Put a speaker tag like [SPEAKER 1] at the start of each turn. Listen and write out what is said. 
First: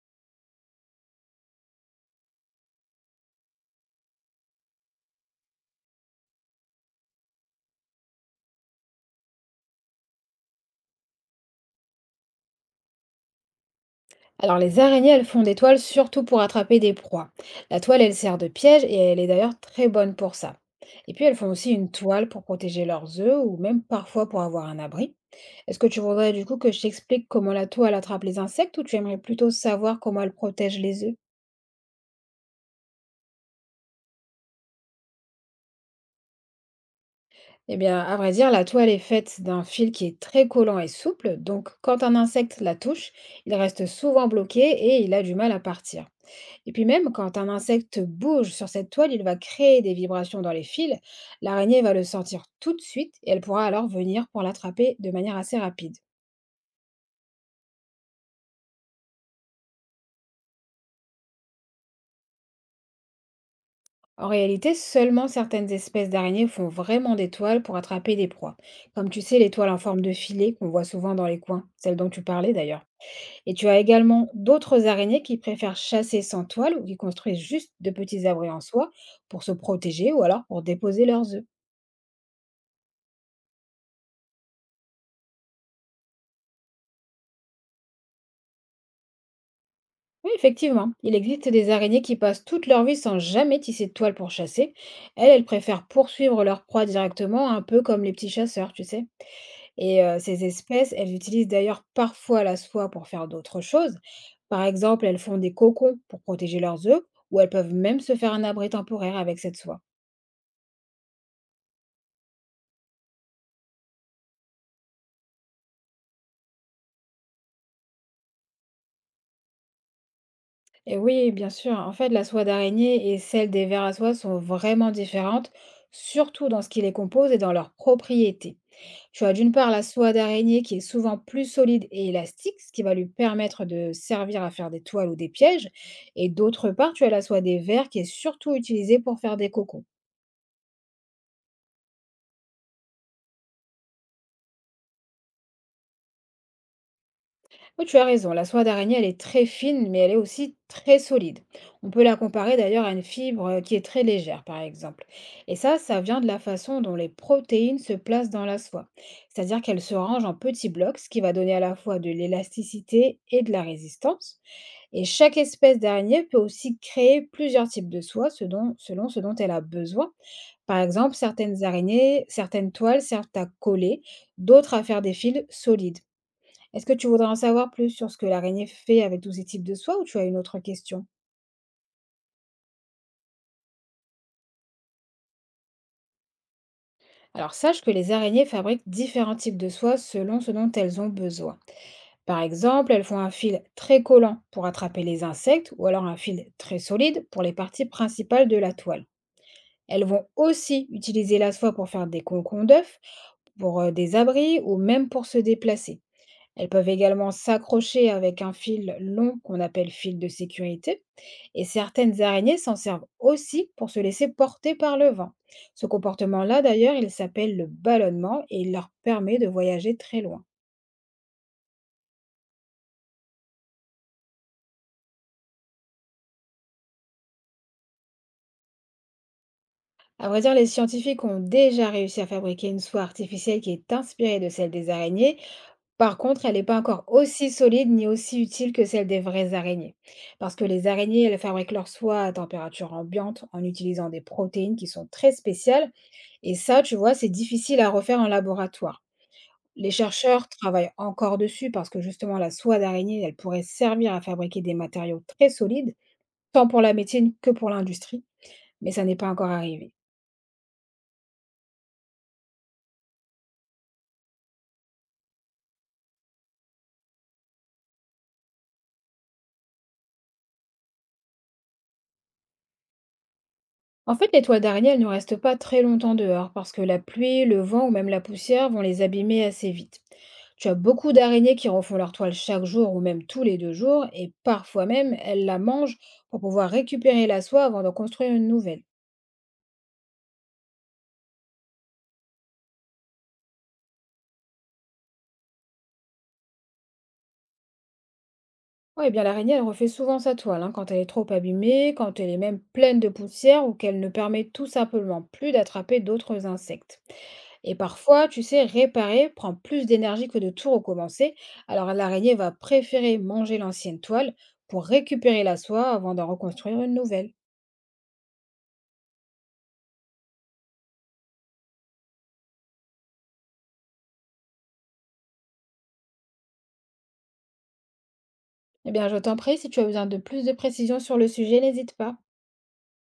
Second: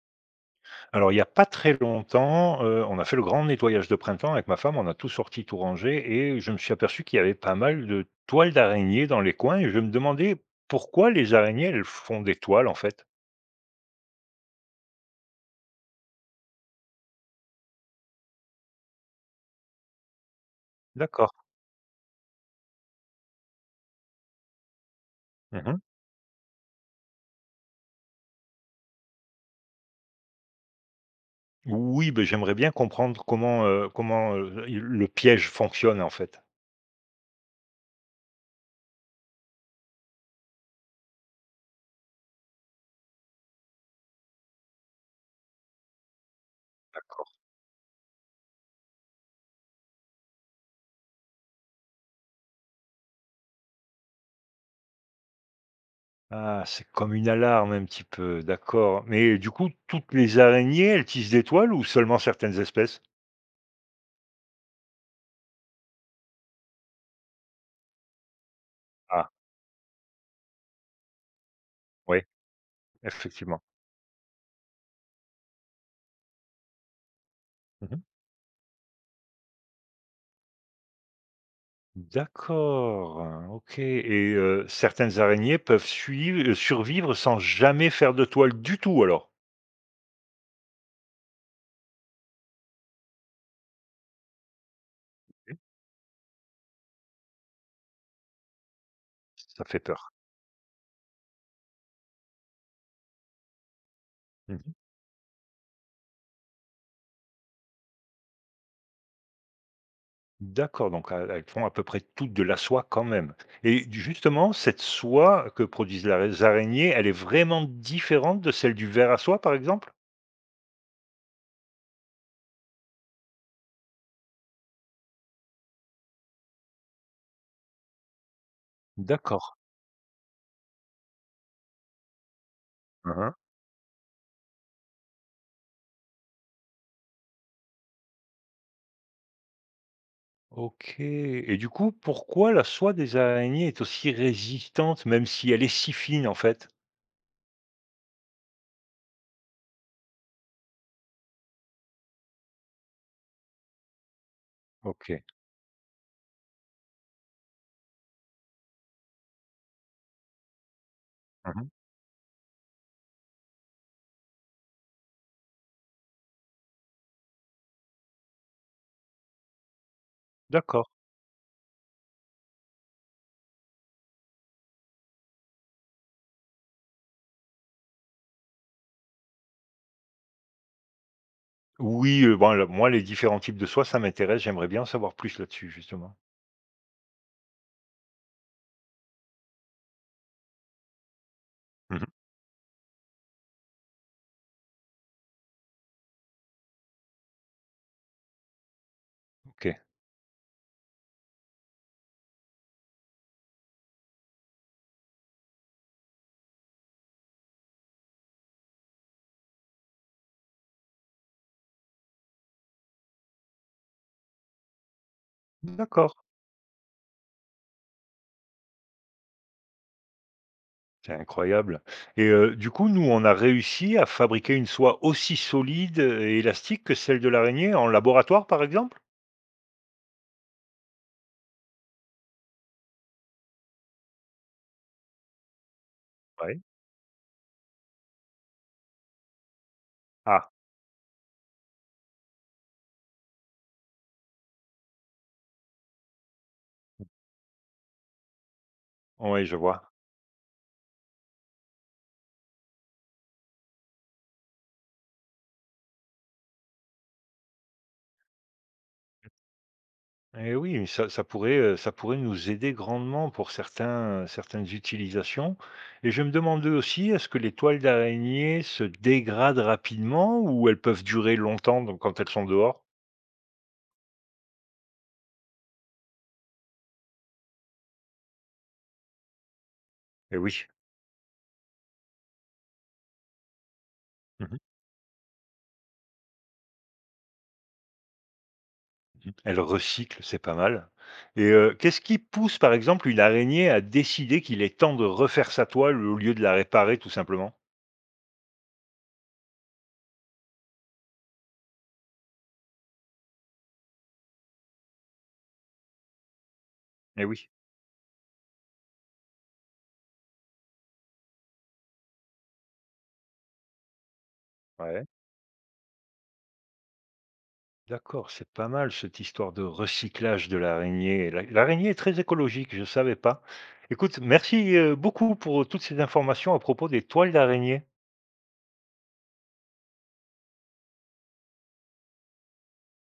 [SPEAKER 1] Alors, il y a pas très longtemps, on a fait le grand nettoyage de printemps avec ma femme, on a tout sorti, tout rangé et je me suis aperçu qu'il y avait pas mal de toiles d'araignées dans les coins et je me demandais pourquoi les araignées, elles font des toiles, en fait?
[SPEAKER 2] Alors les araignées, elles font des toiles surtout pour attraper des proies. La toile, elle sert de piège et elle est d'ailleurs très bonne pour ça. Et puis
[SPEAKER 1] D'accord.
[SPEAKER 2] elles font aussi une toile pour protéger leurs œufs ou même parfois pour avoir un abri. Est-ce
[SPEAKER 1] Mmh.
[SPEAKER 2] que tu voudrais du coup que je t'explique comment la toile attrape les insectes ou tu aimerais plutôt savoir comment elle protège les œufs?
[SPEAKER 1] Oui, ben j'aimerais bien comprendre il le piège fonctionne, en fait.
[SPEAKER 2] Eh bien, à vrai dire, la toile est faite d'un fil qui est très collant et souple, donc quand un insecte la touche, il reste souvent bloqué et il a du mal à partir. Et puis même
[SPEAKER 1] D'accord.
[SPEAKER 2] quand un insecte bouge sur cette toile, il va créer des vibrations dans les fils. L'araignée va le sentir tout de suite et elle pourra alors venir pour l'attraper de manière assez rapide.
[SPEAKER 1] Ah, c'est comme une alarme un petit peu, d'accord. Mais du coup, toutes les araignées, elles tissent des toiles ou seulement certaines espèces?
[SPEAKER 2] En réalité, seulement certaines espèces d'araignées font vraiment des toiles pour attraper des proies. Comme tu
[SPEAKER 1] Ah,
[SPEAKER 2] sais, les toiles en forme de filet qu'on voit souvent dans les coins, celles dont
[SPEAKER 1] oui,
[SPEAKER 2] tu parlais d'ailleurs. Et
[SPEAKER 1] effectivement.
[SPEAKER 2] tu as également d'autres araignées qui préfèrent chasser sans toile ou qui construisent juste de
[SPEAKER 1] Mmh.
[SPEAKER 2] petits abris en soie pour se protéger ou alors pour déposer leurs œufs.
[SPEAKER 1] D'accord. OK et certaines araignées peuvent survivre sans jamais faire de toile du tout alors?
[SPEAKER 2] Oui, effectivement. Il existe des araignées qui passent toute leur vie sans jamais tisser de toile pour chasser. Elles, elles
[SPEAKER 1] Mmh.
[SPEAKER 2] préfèrent poursuivre leur proie directement, un peu comme les petits chasseurs, tu sais.
[SPEAKER 1] Ça fait
[SPEAKER 2] Et
[SPEAKER 1] peur.
[SPEAKER 2] ces espèces, elles utilisent d'ailleurs parfois la soie pour faire d'autres choses. Par
[SPEAKER 1] Mmh.
[SPEAKER 2] exemple, elles font des cocons pour protéger leurs œufs, ou elles peuvent même se faire un abri temporaire avec cette soie.
[SPEAKER 1] D'accord, donc elles font à peu près toutes de la soie quand même. Et justement, cette soie que produisent la les araignées, elle est vraiment différente de celle du ver à soie, par exemple?
[SPEAKER 2] Et oui, bien sûr. En fait, la soie d'araignée et celle des vers à soie sont vraiment différentes, surtout dans ce qui les compose et dans leurs propriétés. Tu as
[SPEAKER 1] D'accord.
[SPEAKER 2] d'une part la soie d'araignée qui est souvent plus solide et élastique, ce qui va lui
[SPEAKER 1] Hein, hein.
[SPEAKER 2] permettre de servir à faire des toiles ou des pièges. Et d'autre part, tu as la soie des vers qui est surtout utilisée pour faire des cocons.
[SPEAKER 1] OK et du coup, pourquoi la soie des araignées est aussi résistante, même si elle est si fine, en fait?
[SPEAKER 2] Oui, tu as raison, la soie d'araignée, elle est très fine, mais elle est aussi très solide. On peut la comparer d'ailleurs à une fibre qui est très légère, par exemple.
[SPEAKER 1] OK.
[SPEAKER 2] Et ça vient de la façon dont les protéines se placent dans la soie. C'est-à-dire qu'elles se rangent en petits blocs, ce qui va donner à
[SPEAKER 1] Mmh.
[SPEAKER 2] la fois de l'élasticité et de la résistance. Et chaque espèce d'araignée peut aussi créer plusieurs types de soie selon, selon ce dont elle a besoin. Par
[SPEAKER 1] D'accord.
[SPEAKER 2] exemple, certaines araignées, certaines toiles servent à coller, d'autres à faire des fils solides. Est-ce que tu voudrais en savoir plus sur ce que l'araignée fait avec tous ces types de soie ou tu as une autre question?
[SPEAKER 1] Oui, bon, alors moi, les différents types de soie, ça m'intéresse. J'aimerais bien en savoir plus là-dessus, justement.
[SPEAKER 2] Alors sache que les araignées fabriquent différents types de soie selon ce dont elles ont besoin.
[SPEAKER 1] Mmh.
[SPEAKER 2] Par exemple, elles font un fil très collant pour attraper les insectes ou alors un fil très solide pour les parties principales de la toile.
[SPEAKER 1] OK.
[SPEAKER 2] Elles vont aussi utiliser la soie pour faire des cocons d'œufs, pour des abris ou même pour se déplacer. Elles peuvent également s'accrocher avec un fil long qu'on appelle fil de sécurité, et certaines araignées s'en servent aussi pour se laisser porter par le vent. Ce
[SPEAKER 1] D'accord,
[SPEAKER 2] comportement-là, d'ailleurs, il s'appelle le ballonnement et il leur permet de voyager très loin.
[SPEAKER 1] c'est incroyable. Et du coup, nous, on a réussi à fabriquer une soie aussi solide et élastique que celle de l'araignée en laboratoire, par exemple?
[SPEAKER 2] À vrai dire, les scientifiques ont déjà réussi à fabriquer une soie artificielle qui est inspirée de celle des araignées. Par contre, elle
[SPEAKER 1] Ouais.
[SPEAKER 2] n'est pas encore aussi solide ni aussi utile que celle des vraies araignées.
[SPEAKER 1] Ah,
[SPEAKER 2] Parce que les araignées, elles fabriquent leur soie à température ambiante en utilisant des protéines qui sont très spéciales. Et ça, tu vois, c'est difficile à refaire en laboratoire.
[SPEAKER 1] ouais, je vois.
[SPEAKER 2] Les chercheurs travaillent encore dessus parce que justement, la soie d'araignée, elle pourrait servir à fabriquer des matériaux très solides, tant pour la médecine que pour l'industrie. Mais ça n'est pas encore arrivé.
[SPEAKER 1] Eh oui, mais ça pourrait, ça pourrait nous aider grandement pour certains certaines utilisations. Et je me demandais aussi, est-ce que les toiles d'araignée se dégradent rapidement ou elles peuvent durer longtemps, donc quand elles sont dehors?
[SPEAKER 2] En fait, les toits d'Ariel ne restent pas très longtemps dehors parce que la pluie, le vent ou même la poussière vont les abîmer assez vite.
[SPEAKER 1] Eh oui.
[SPEAKER 2] Tu as beaucoup d'araignées qui refont leur toile chaque jour ou même tous les deux jours et
[SPEAKER 1] Mmh.
[SPEAKER 2] parfois même elles la mangent pour pouvoir récupérer la soie avant d'en construire une nouvelle.
[SPEAKER 1] Elle recycle, c'est pas mal. Et qu'est-ce qui pousse, par exemple, une araignée à décider qu'il est temps de refaire sa toile au lieu de la réparer tout simplement?
[SPEAKER 2] Oui, bien l'araignée, elle refait souvent sa toile hein, quand elle est trop abîmée, quand elle est même pleine de poussière ou qu'elle ne permet tout simplement plus d'attraper d'autres insectes.
[SPEAKER 1] Eh oui,
[SPEAKER 2] Et parfois, tu sais, réparer prend plus d'énergie que de tout recommencer, alors l'araignée va préférer manger l'ancienne toile pour
[SPEAKER 1] ouais.
[SPEAKER 2] récupérer la soie avant d'en reconstruire une nouvelle.
[SPEAKER 1] D'accord, c'est pas mal cette histoire de recyclage de l'araignée. L'araignée est très écologique, je ne savais pas. Écoute, merci, beaucoup pour toutes ces informations à propos des toiles d'araignée.
[SPEAKER 2] Eh bien, je t'en prie, si tu as besoin de plus de précisions sur le sujet, n'hésite pas.